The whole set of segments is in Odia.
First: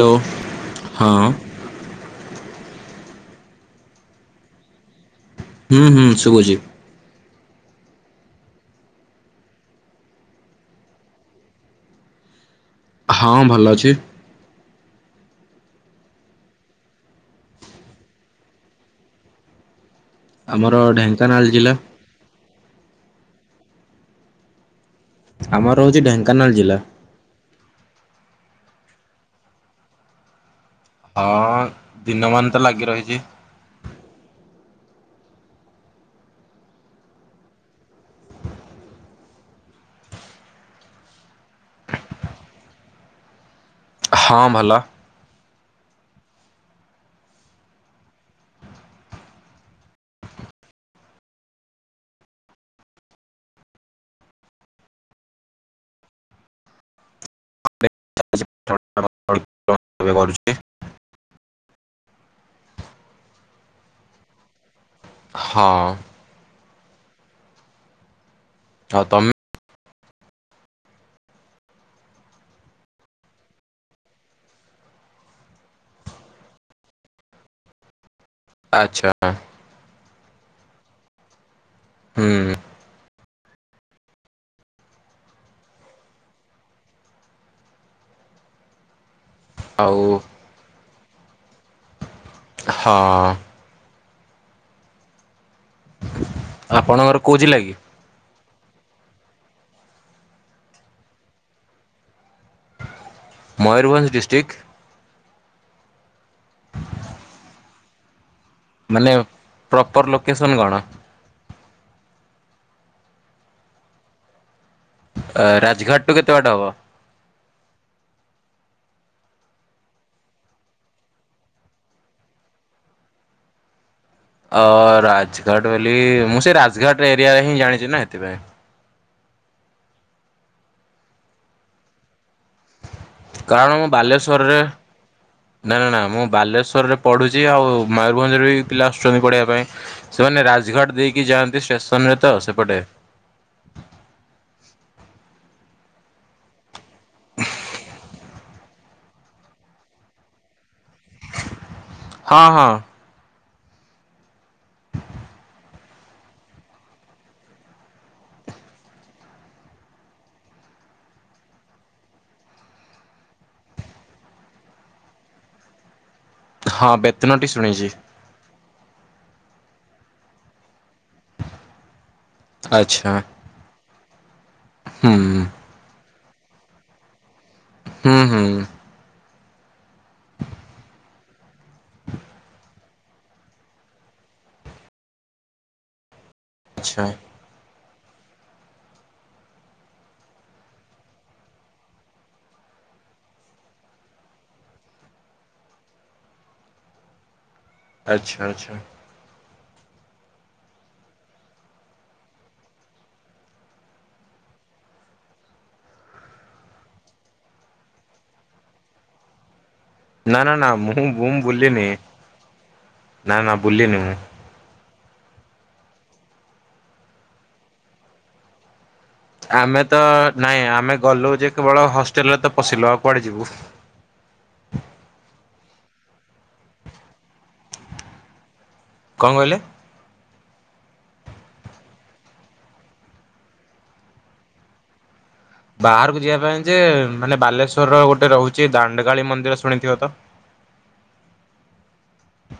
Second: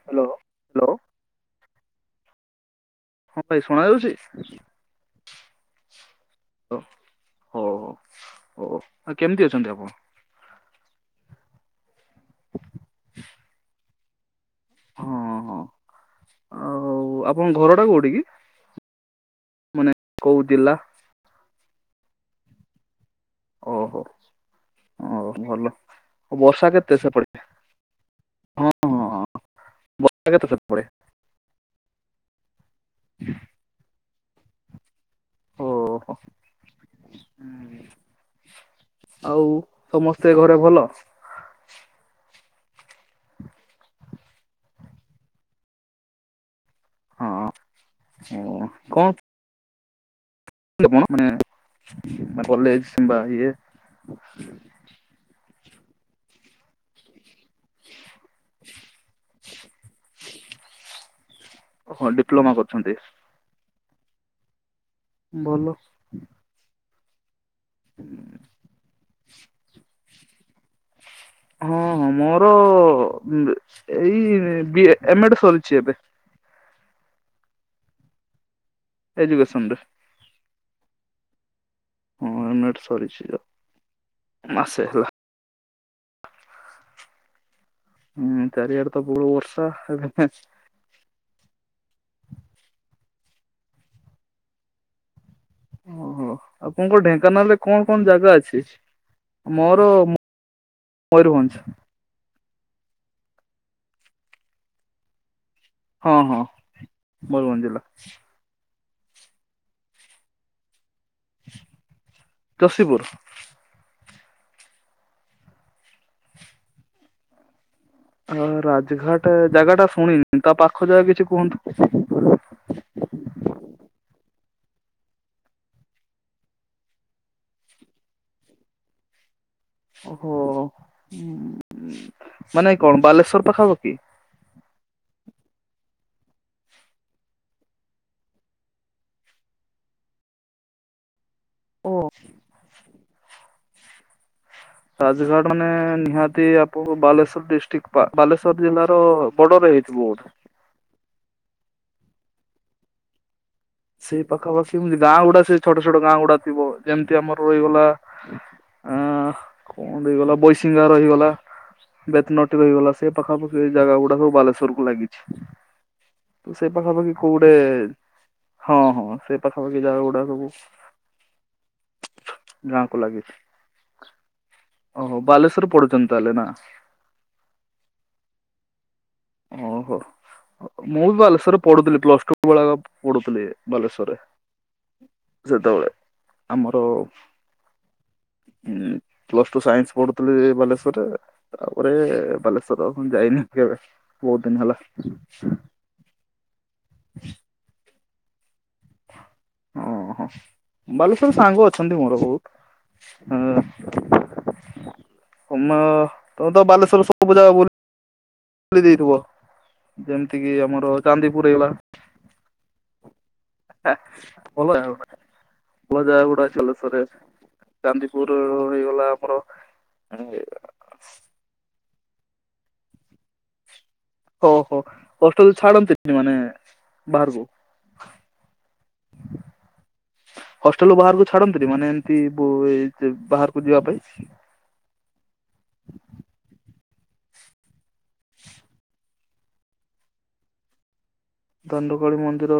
ହ୍ୟାଲୋ ହଁ। ହଁ ଭାଇ ଶୁଣା ଯାଉଛି? ହୁଁ ହୁଁ ଶୁଭୂଚି। ହଉ ହଉ ହଉ ଓ ଆଉ କେମିତି ଅଛନ୍ତି ଆପଣ? ହଁ ଭଲ ଅଛି। ହଁ ହଁ ଆଉ ଆପଣଙ୍କ ଘର ଟା କୋଉଠି କି? ମାନେ କୋଉ ଜିଲ୍ଲା? ଆମର ଢେଙ୍କାନାଳ ଜିଲ୍ଲା। ଓହୋ ଓ ଭଲ ଆମର ହଉଛି ଢେଙ୍କାନାଳ ବର୍ଷା ଜିଲ୍ଲା। କେତେ ସେପଟେ? ହଁ ହଁ ହଁ ବର୍ଷା କେତେ ସେପଟେ? ହଁ ଦିନ ମାନତ ଲାଗି ରହିଛି। ଓହୋ। ଆଉ ସମସ୍ତେ ଘରେ ଭଲ। ହଁ ଭଲ। ହଁ କଣ? [unintelligible] ମାନେ କଲେଜ କିମ୍ବା ଇଏ। ଚା କରୁଛି। ହଁ ଡିପ୍ଲୋମା କରୁଛନ୍ତି। ହଁ ଭଲ। ଆଉ ତମେ? ହଁ ହଁ ମୋର ଏଇ ଏମ ଏଡ ସରିଛି ଏବେ। ଆଚ୍ଛା। ଏଜୁକେସନ ରେ। ହୁଁ ହଲମେଟ ସରିଛି ଯ ମାସେ ହେଲା। ହୁଁ ଚାରଆଡ଼ ତ ବହୁତ ଆଉ ବର୍ଷା। ହଁ ଓହୋ ଆପଣଙ୍କ ଆପଣଙ୍କର କୋଉ ଜିଲ୍ଲା ଢେଙ୍କାନାଳରେ କି କଣ କଣ ଜାଗା ଅଛି ମୋର ମୟରଭଞ୍ଜ। ମୟୂରଭଞ୍ ଡିଷ୍ଟ୍ରିକ୍? ହଁ ହଁ ମୟରଭଞ୍ ଜିଲ୍ଲା। ମାନେ ପ୍ରପର ଲୋକେସନ୍ କଣ? ଜୋଷୀପୁର ରାଜଘାଟ ଠୁ କେତେ ବାଟେ ହେବ? ହ ରାଜଘାଟ ଜାଗା ଟା ଶୁଣିନି ତା ପାଖ ଯାଗ କିଛି କୁହନ୍ତୁ? ଅ ରାଜଘାଟ ବୋଲି ମୁଁ ସେ ରାଜଘାଟ ଏରିଆରେ ହିଁ ଜାଣିଛି ନା ସେଥିପାଇଁ। ଓହୋ ମାନେ କଣ ବାଲେଶ୍ଵର କାରଣ ମୁଁ ପାଖାପାଖି ବାଲେଶ୍ୱରରେ ନା ନା ନା ମୁଁ ବାଲେଶ୍ୱରରେ ପଢ଼ୁଛି ଆଉ ମୟୂରଭଞ୍ଜରେ ବି ପିଲା ଆସୁଛନ୍ତି ପଢ଼ିବା ପାଇଁ। ସେମାନେ ରାଜଘାଟ ଦେଇକି ଯାଆନ୍ତି ଓ ଷ୍ଟେସନ ରେ ତ ସେପଟେ। ରାଜଘାଟ ମାନେ ନିହାତି ଆପଣ ବାଲେଶ୍ୱର ଡିଷ୍ଟ୍ରିକ୍ଟ ବାଲେଶ୍ଵର ଜିଲ୍ଲାର ବର୍ଡରରେ ହେଇଥିବ ବୋ ହଁ ହଁ। ସେଇ ପାଖାପାଖି ଏମିତି ଗାଁ ଗୁଡା ସେ ଛୋଟ ଛୋଟ ଗାଁ ଗୁଡା ଥିବ ଯେମିତି ଆମର ରହିଗଲା। ଆଁ କଣ ଦେଇଗଲା ବୈଶଙ୍ଗ ରହିଗଲା। ବେତନଟି ରହିଗଲା ସେ ପାଖାପାଖି ଜାଗା ଗୁଡା ସବୁ ବାଲେଶ୍ୱରକୁୁ ଲାଗିଛି। ତୁ ସେଇ ହଁ ପାଖାପାଖି ବେତନଟି କୋଉଟେ ଶୁଣିଛି ହଁ ହଁ ସେ ପାଖାପାଖି ଯାହା ଗୁଡା ସବୁ ନାଁକୁ ଆଚ୍ଛା ଲାଗିଛି। ହୁଁ ଓହୋ ବାଲେଶ୍ୱରରେ ପଢୁଛନ୍ତି ତାହେଲେ ନା। ହୁଁ ହୁଁ। ଓହୋ। ମୁଁ ବି ବାଲେଶ୍ୱରରେ ପଢୁଥିଲି ପ୍ଲସ ଟୁ ଭେ ପଢୁଥିଲି ବାଲେଶ୍ଵରରେ। ସେତେବେଳେ ଆମର ଆଚ୍ଛା। ପ୍ଲସ ଟୁ ସାଇନ୍ସ ପଢୁଥିଲି ବାଲେଶ୍ୱରରେ। ତାପରେ ବାଲେଶ୍ଵର ଯାଇନି କେବେ ବହୁତ ଦିନ ହେଲା। ଆଚ୍ଛା ଆଚ୍ଛା। ଓହୋ ବାଲେଶ୍ୱର୍ ର ସାଙ୍ଗ ଅଛନ୍ତି ମୋର ବହୁତ। ହଁ ତମ ତମ ତ ବାଲେଶ୍ର ସବୁ ପୂ ଯା ବୁ ଖଲି ଦେଇଥିବ ନା ଯେମିତି ନା କିି ନା ଆମର ମୁଁ ମୁଁ ଚାନ୍ଦିପୁର ହେଇଗଲା। ବୁଲିନି ନା ନା ହଁ ବୁଲିନି ମୁଁ। ଭଲ ଜାଗା ଗୋଡା ଭଲ ଜାଗା ଗୁଡା ଜଲେଶ୍ଵରରେ ଚାନ୍ଦିପୁର ହେଇଗଲା। ଆମର ଆମେ ତ ନାଇଁ ଆମେ ଗଲୁ ଯେ କେବଳ ହଷ୍ଟେଲରେ ତ ପଶିଲୁ ଆଉ କୁଆଡେ ଯିବୁ। ଓ ହୋ ହଷ୍ଟେଲ୍ ଛାଡନ୍ତିନି ମାନେ ବାହାରକୁ? କଣ କହିଲେ? ହଷ୍ଟେଲ୍ ବାହାରକୁ ଛାଡନ୍ତିନି ମାନେ ଏମତି ହୁଏ ବାହାରକୁ ଯିବା ପାଇଁ? ବାହାରକୁ ଯିବା ପାଇଁ ଯେ ମାନେ ବାଲେଶ୍ଵର୍ ର ଗୋଟେ ରହୁଛି ଦାଣ୍ଡକାଳୀ ମନ୍ଦିର ଶୁଣିଥିବେ ତ? ଦଣ୍ଡକୋଳି ମନ୍ଦିର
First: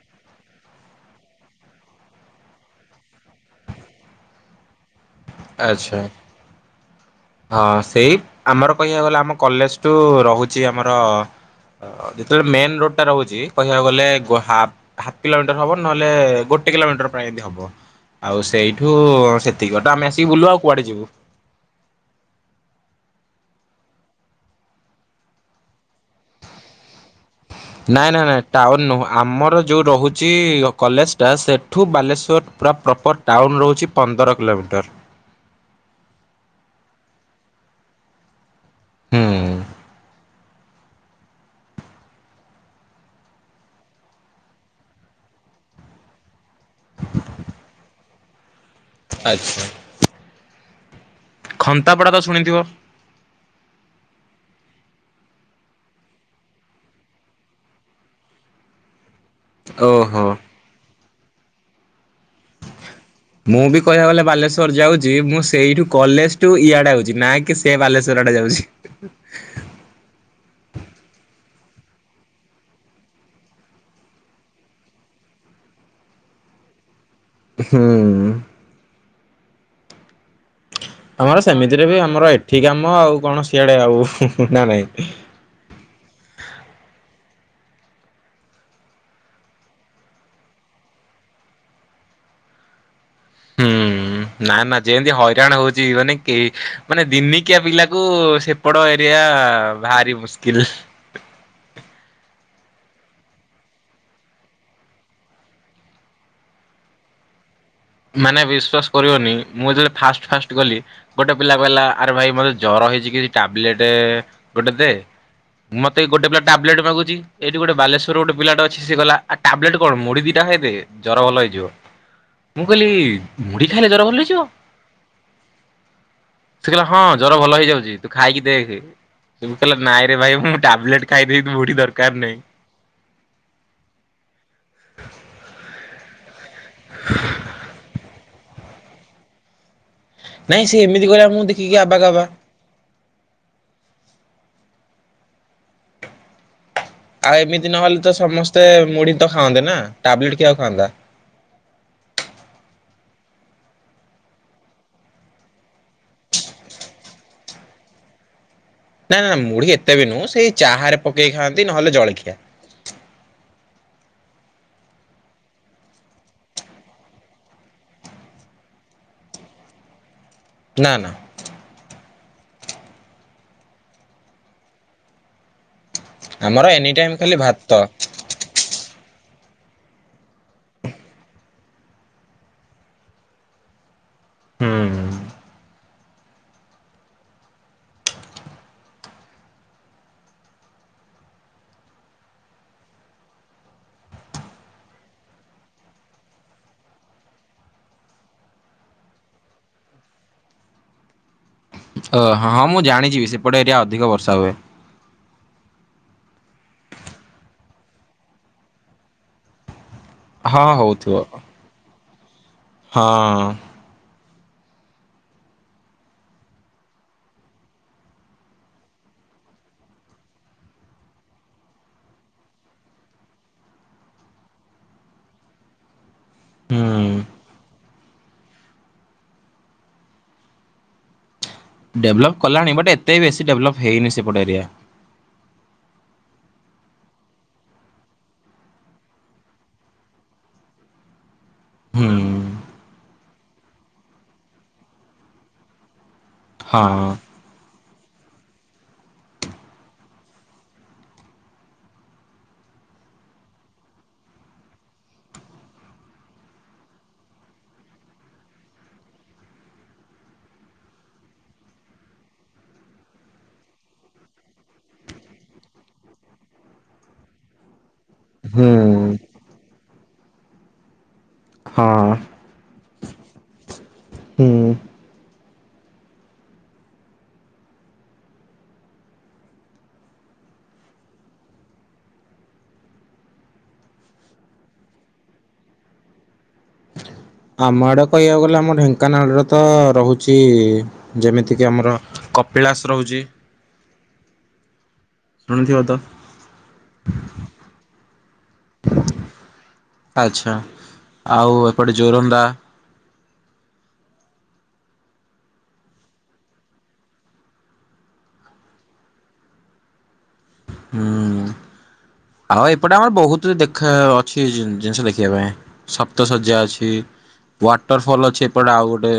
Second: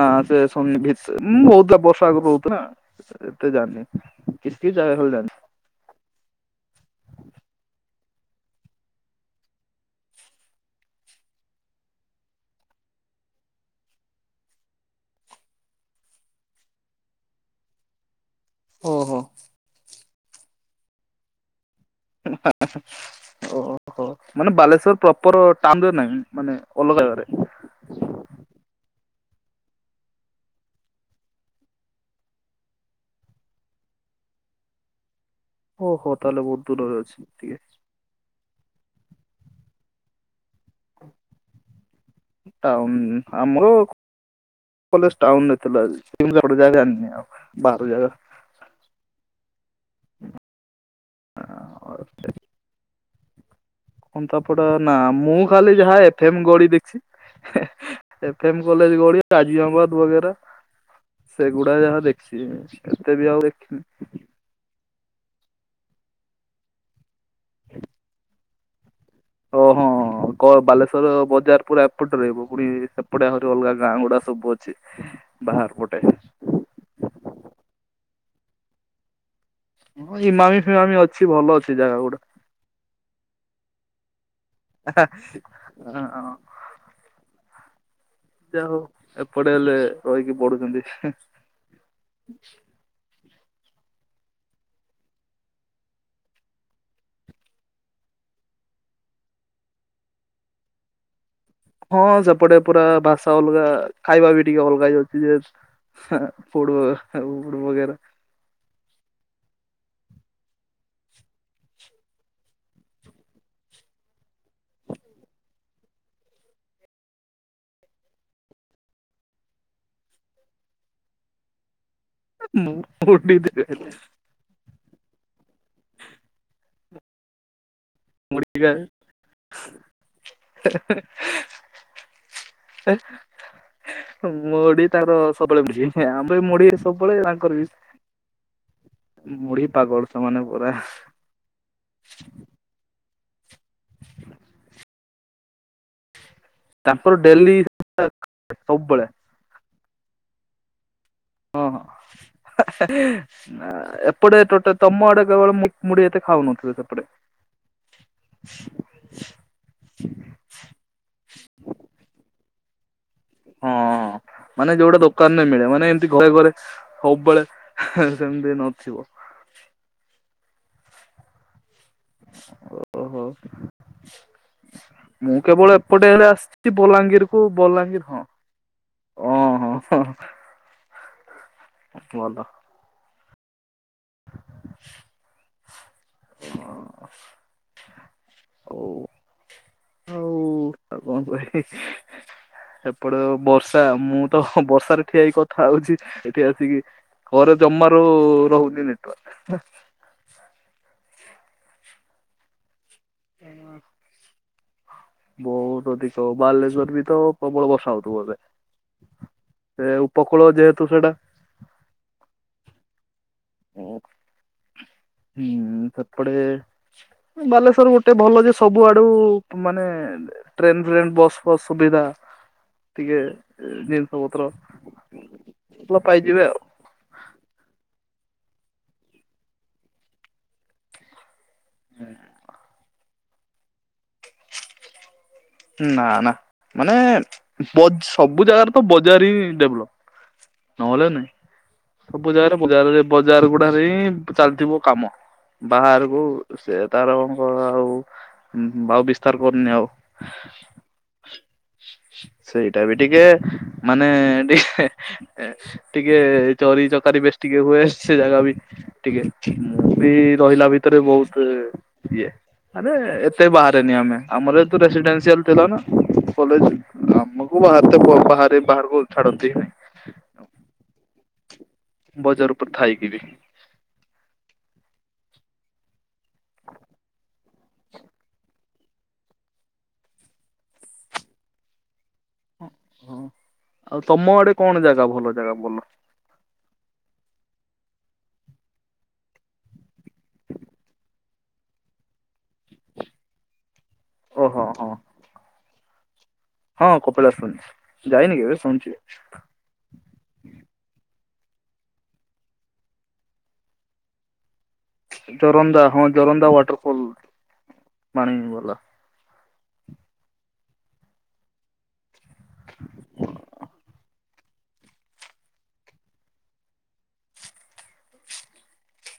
ନା ସେ ସୋନି ଭିତ୍ ବୋହୁ ବର୍ଷ ଆଗରୁ ରହୁନା। ଏତେ ଜାନି କିସ୍ କି ଜାଗା ହେଲେ ଜାଣିନ୍ତି। ଆଚ୍ଛା। ହଁ ସେଇ ଆମର କହିବାକୁ ଗଲେ ଆମ କଲେଜଠୁ ରହୁଛି ଆମର। ଯେତେବେଳେ ମେନ୍ ରୋଡ୍ ଟା ରହୁଛି କହିବାକୁ ଗଲେ ଗୁହାପ୍ ହାଫ୍ କିଲୋମିଟର ହବ ନହେଲେ ଗୋଟେ କିଲୋମିଟର ପ୍ରାଏ ହେଇଥିବ। ଆଉ ସେଇଠୁ ଓହୋ ସେତିକି ବାଟ ଆମେ ଆସିକି ବୁଲୁ ଆଉ କୁଆଡେ ଯିବୁ। ହାଁ- ହାଁ। ଓହୋ ମାନେ ବାଲେଶ୍ୱର ପ୍ରପର୍ ଟାଉନ୍ ରେ ନାହିଁ ମାନେ ଅଲଗା ଜାଗାରେ। ନାଇଁ- ନାଇଁ -ନାଇଁ ଟାଉନ୍ ନୁହେଁ, ଆମର ଯୋଉଁ ରହୁଛି କଲେଜ୍ ଟା ସେଠୁ ବାଲେଶ୍ୱର ପୁରା ପ୍ରପର୍ ଟାଉନ୍ ରହୁଛି ପନ୍ଦର କିଲୋମିଟର୍। ଓ ହୋ ତାହଲେ ବୋହୁତ୍ ଦୂରରେ ଅଛି ଟିକେ। ହୁଁ। ଟାଉନ୍ ଆମର କଲେଜ୍ ଟାଉନ୍ ରେ ଥିଲା। [inaudible] ବାହାର ଜାଗ ଆଚ୍ଛ୍ [inaudible] ଖନ୍ତାପଡ଼ା ତ ଶୁଣିଥିବ? ଘଣ୍ଟପଡା ନା ମୁଁ ଖାଲି ଯାହା ଏଫ୍ ଏମ୍ ଗଳି ଦେଖଛି। ଏଫ ଏମ୍ କଲେଜ ଗଳି କାଜିଆବାଦ ବଗେରା ଓହୋ। ସେଗୁଡା ଯାହା ଦେଖିଛି। ଏତେ ବି ଆଉ ମୁଁ ବି ଦେଖିନି କହିବାକୁ ଗଲେ ବାଲେଶ୍ୱର ଯାଉଛି, ମୁଁ ସେଇଠୁ କଲେଜ୍ ଟୁ ଇଆଡେ ଯାଉଛି। ନାଁ କି ସେ ବାଲେଶ୍ଵର ଆଡେ ଯାଉଛି। ଓ ହଁ -ହଁ- ହଁ। କ ବାଲେଶ୍ୱର ବଜାର ପୁରା ଏପଟରେ ରହିବ ପୁଣି ସେପଟେ ଆହୁରି ଅଲଗା ଗାଁ ଗୁଡା ସବୁ ଅଛି। ବାହାର ପଟେ। ହୁଁ। ଇଁ ମାମି ଫମାମି ଅଛି। ଆମର ଭଲ ଅଛି ସେମିତିରେ ଜାଗା ବି ଗୁଡା ଆମର ଏଠି କାମ ଆଉ କଣ ସିଆଡେ ଆଉ ନା ନାହିଁ। ହଁ। ଯାହା ହୋଉ ଏପଟେ ହେଲେ ରହିକି ପଢୁଛନ୍ତି। ହୁଁ ଉଁ- ଉଁ ନା ନା ଯେମିତି ହଇରାଣ ହୋଉଚି, ମାନେ କେ ମାନେ ଦିନିକିଆ ପିଲାକୁ ସେ ସେପଡ଼ ଏରିଆ ଭାରି ମୁସ୍କିଲ୍। ହଁ ସେପଟେ ପୁରା ଭାଷା ଅଲଗା ଖାଇବା ବି ଟିକେ ଅଲଗା ହେଇଯାଉଛି ଯେ ହ ପୋଡ ବେରା। ମାନେ ବିଶ୍ୱାସ କରିବନି ମୁଁ ଯେବେଳେ ଫାଷ୍ଟ୍ ଫାଷ୍ଟ୍ ଗଲି। ଗୋଟେ ପିଲା କହିଲା ଆରେ ଭାଇ ମତେ ଜର ହେଇଛି କିଛି ଟାବ୍ଲେଟ୍ ଗୋଟେ ଦେ। ମତେ ଗୋଟେ ପିଲା ଟାବ୍ଲେଟ୍ ମାଗୁଛି। ଏଇଠି ଗୋଟେ ବାଲେଶ୍ୱର୍ ଗୋଟେ ପିଲା ଅଛି ସେ କହିଲା ଆଉ ଟାବ୍ଲେଟ୍ କଣ ମୁଡି ଦିଟା ଖାଇଦେ ଜର ଭଲ ହେଇଯିବ। ମୁଁ କହିଲି? ମୁଢି ମୁଢି ଖାଇଲେ ଜର ଭଲ ହେଇଯିବ? ସେ କହିଲା ହଁ ଜର ଭଲ ହେଇଯାଉଛି। ତୁ ଖାଇକି ମୁଢି ଦେଖେ। ଖାଏ [unintelligible] ନାଇଁ ରେ ଭାଇ ମୁଁ ଟାବଲେଟ୍ ଖାଇଦେବି। ତୋ ମୁଢି ଦରକାର ନାହିଁ। ମଢ ତାଙ୍କର ସବୁବେଳେ ମି ଆମର ଏ ମଢ [unintelligible] ସବୁବେଳେ [unintelligible] ତାଙ୍କର ବି ମୁଢି ପାଗଳ ସେମାନେ ନାଇଁ ପୁରା ସେ ଏମିତି କରିବା ମୁଁ ଦେଖିକି ଆବା କାବା। [inaudible] ତାଙ୍କର ଆଉ ଡେଲି ଏମିତି ନହେଲେ ତ ସମସ୍ତେ ସବୁବେଳେ ମୁଢୀ ତ ଖାଆନ୍ତେ ନା। ଟାବଲେଟ୍ ଆଉ କିଏ ଖାଉନାହାନ୍ତି। ହଁ, ହୋ, ନା ଏପଟେ ଟୋଟ ତମ ଆଡେ କେବଳ ମୁଢି ଏତେ ଖାଉନଥିଲେ ସେପଟେ? [inaudible] ନା, ନା, ମୁଢି ଏତେ ବି ନୁହଁ। ସେଇ ଚାହାରେ ପକେଇ ଖାଆନ୍ତି। ନହେଲେ ଜଳିଖିଆ। ହଁ। ମାନେ ଯୋଉଟା ଦୋକାନରେ ମିଳେ। ମାନେ ଏମତି ଘରେ ଘରେ ସବୁବେଳେ ସେମିତି ନଥିବ? ନା, ନା। ଓହୋ। ମୁଁ କେବଳ ଏପଟେ ହେଲେ ଆମର ଆସିଛି। ଏନି ଟାଇମ ବଲାଙ୍ଗୀର ଖାଲି କୁ, ଭାତ ବଲାଙ୍ଗୀର ନୁହଁ। ଓ ହ ଭଲ [unintelligible] ହ ହୁଁ। [unintelligible] ହଉ ହଉ ଆଉ କଣ କହିବ [unintelligible] ସେପଟେ ଯୋଉ ବର୍ଷା। ମୁଁ ତ ବର୍ଷାରେ ଠିଆ ହେଇ କି କଥା ହଉଛି ଏଠି ଆସିକି। ଘରେ ଜମାରୁ ରହୁନି ନେଟୱର୍କ। ଓ, ହଁ, ହଁ, ମୁଁ ଜାଣିଯିବି ସେପଟେ ଏରିଆ ଅଧିକ ବର୍ଷା ହୁଏ। ବହୁତ ଅଧିକ। ବାଲେଶ୍ଵରରେ ବି ତ ପ୍ରବଳ ବର୍ଷା ହଉଥିବ ବୋଧେ। ସେ ଉପକୂଳ ହଁ ଯେହେତୁ ସେଇଟା। ହଉଥିବ ହଁ। ଓ [unintelligible] ହୁଁ। ସେପଟେ ବାଲେଶ୍ୱର ଗୋଟେ ଭଲ ଯେ। ସବୁ ଆଡୁ ମାନେ ଟ୍ରେନ ଫ୍ରେନ୍, ବସ୍ ଫସ୍, ସୁବିଧା ଟିକେ ଜିନିଷ ପତ୍ର। [unintelligible] ପାଇଯିବେ ଆଉ। ହୁଁ। ଡେଭଲପ୍ କଲାଣି ବଟ ଏତେ ବେଶୀ ଡେଭଲପ୍ ହେଇନି ସେପଟେ ଏରିଆ। ନା, ନା ମାନେ ସବୁ ଜାଗାରେ ତ ବଜାର ହିଁ ଡେଭଲପ୍ ନହେଲେ ନାଇଁ। ହୁଁ ସବୁ ଜାଗାରେ ବଜାରରେ, ବଜାର ଗୁଡାରେ ହିଁ ଚାଲିଥିବ କାମ। ବାହାରକୁ ସେ ହଁ। ତାରଙ୍କ ଆଉ ବାଉ ବିସ୍ତାର କରନି ଆଉ। ଲ [unintelligible] ସେଇଟା ବି ଟିକେ, ମାନେ ଟିକେ ଏ ଟିକେ ଚୋରି ଚକାରି ବେଶୀ ଟିକେ ହୁଏ। ସେ ଜାଗା ବି ଟିକେ। ମୁଁ ବି ରହିଲା ଭିତରେ ବହୁତ ଇଏ ମାନେ ଏତେ ବାହାରେନି ଆମେ। ଆମର ରେସିଡେନ୍ସିଆଲ ଥିଲା ନା କଲେଜ। ଆମକୁ ବା ବାହାରେ, ହୁଁ ବାହାରକୁ ଛାଡ଼ନ୍ତି ନାହିଁ। ହଁ ବଜାର ଉପରେ ଥାଇକି ବି। ହୁଁ। [unintelligible] ହଁ ଆଉ ତମ ଆଡେ କଣ ଜାଗା ଭଲ ଜାଗା ଭଲ? ଆମ ଆଡ଼େ କହିବାକୁ ଗଲେ ଆମ ଢେଙ୍କାନାଳରେ ତ ରହୁଛି ଯେମିତିକି ଆମର କପିଳାସ ରହୁଚି। ଓହୋ ହଁ ହଁ। ସୁଣିଥିବତ? ହଁ କପିଳାସ ଶୁଣିଚି ଯାଇନି କେବେ ଶୁଣିଚି। ଆଚ୍ଛା ଆଉ ଏପଟେ ଜୋରନ୍ଦା। ଜୋରନ୍ଦା ହଁ ଜୋରନ୍ଦା ୱାଟରଫଲ ପାଣି ବାଲା। ହୁଁ ଆଉ ଏପଟେ ଆମର ବହୁତୁ ଦେଖା ଅଛି ଜିନିଷ ଦେଖିବା ପାଇଁ। ସପ୍ତ ଶଯ୍ୟା ଅଛି ୱାଟର ଫଲ୍ ଅଛି ଏପଟେ ଆଉ ଗୋଟେ।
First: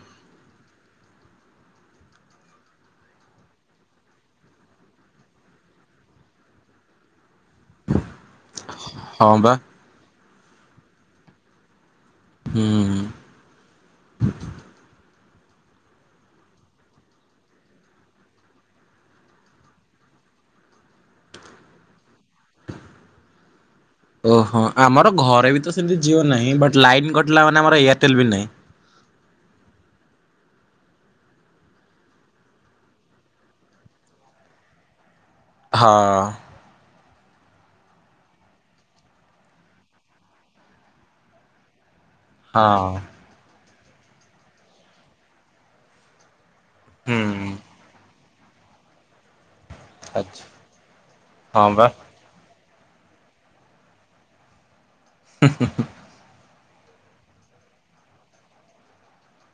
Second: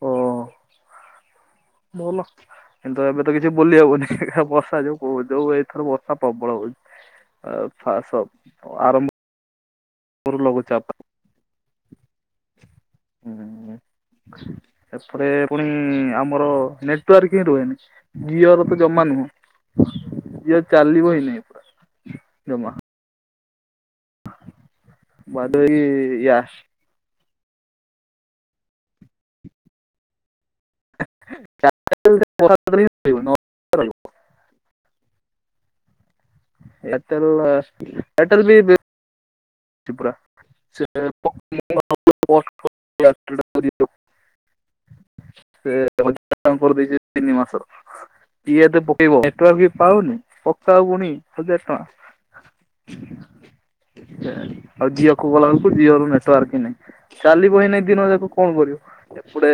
ଓ। ବୋଲ। କିନ୍ତୁ ଏବେ ତ କିଛି ବୁଲି ହବନି ବର୍ଷା ଯୋଉ କୋହୁ ଯୋଉ ଏଥର ବର୍ଷା ପ୍ରବଳ ହୋଉଚି। ଅଉ ଫାସ୍ଟ ଆରମ୍ଭ। ହଁ ବା। ଗୁରୁ ଲଘୁ ଚାପ। ହୁଁ। ହୁଁଁ ହୁଁ। ଏପଟେ ପୁଣି ଆମର ନେଟୱାର୍କ ହିଁ ରୁହେନି। ଜିଓର ତ ଜମା ନୁହଁ ଜିଓ ଚାଲିବ ହିଁ ନହିଁ ପୁରା ଜମା। ଓହୋ ଆମର ଘରେ ବାଧ୍ୟ ବି ତ ହେଇକି ସେମିତି ଜିଓ ୟା ନାହିଁ ବଟ୍ ଲାଇନ କଟିଲା ମାନେ ଆମର ଏୟାରଟେଲେ ବି ନାହିଁ। ଚାରିଟା ବୋଳୁକୁ ଟିକେ ପଢ଼ା କରିବେ। ହଁ। ଏୟାଟେଲ୍ ର ଏୟାରଟେଲ୍ ବିବେ ସେପୁରା [inaudible] ହଁ। [unintelligible] ସେ [unintelligible] କରଦେଇଚି ତିନି ହୁଁ ମାସ ର। କିଏ ଏତେ ପକେଇବ। ନେଟୱର୍କ ବି ପାଉନି ଆଛା ପକ୍କା ହୋଉ ପୁଣି ହଜାରେ ହଁ ବା ଟଙ୍କା। ଆଉ ଜିଓ କକୁ ଗଲାକୁ ଜିଓ ର ନେଟୱାର୍କ ହଁ ନାଇଁ ଚାଲିବ ଏଇନା ଦିନ ଯାକ କଣ କରିବ। ଏପଟେ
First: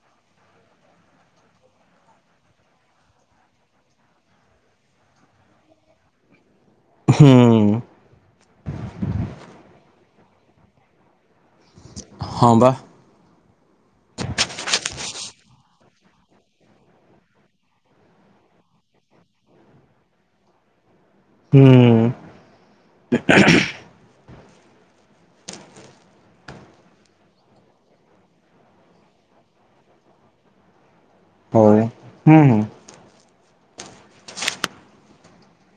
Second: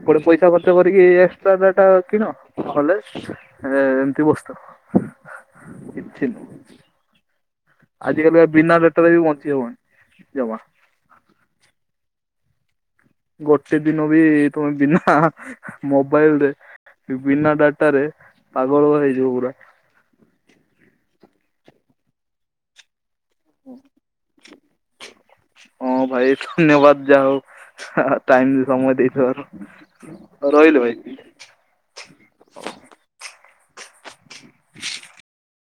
ଏପଟେ ପଇସା ଖର୍ଚ୍ଚ କରିକି ଏକ୍ସଟ୍ରା ଡାଟା କିଣ ନ ହେଲେ ମାନେ ଏ ଏମିତି ବୁସ୍ଟର କିଛି ନୁହଁ। ହୁଁ। ଆଜିକାଲି ବିନା ନେଟୱର୍କ ରେ ବି ବହଞ୍ଚି ହବନ ଜମା। ହଁ ବା। ଗୋଟେ ଦିନ ବି ତମେ ବିନା ମୋବାଇଲରେ ବିନା ଡାଟାରେ ପାଗଳ ହେଇଯିବ ପୁରା। ହୁଁ। ହଁ ଭାଇ ଧନ୍ୟବାଦ ଯା ହୋଉ ଟାଇମ୍ ବି ସମୟ ଦେଇଥିବାରୁ। ରୋହିଲୁ ଭାଇ। ହଉ ହୁଁ ହୁଁ।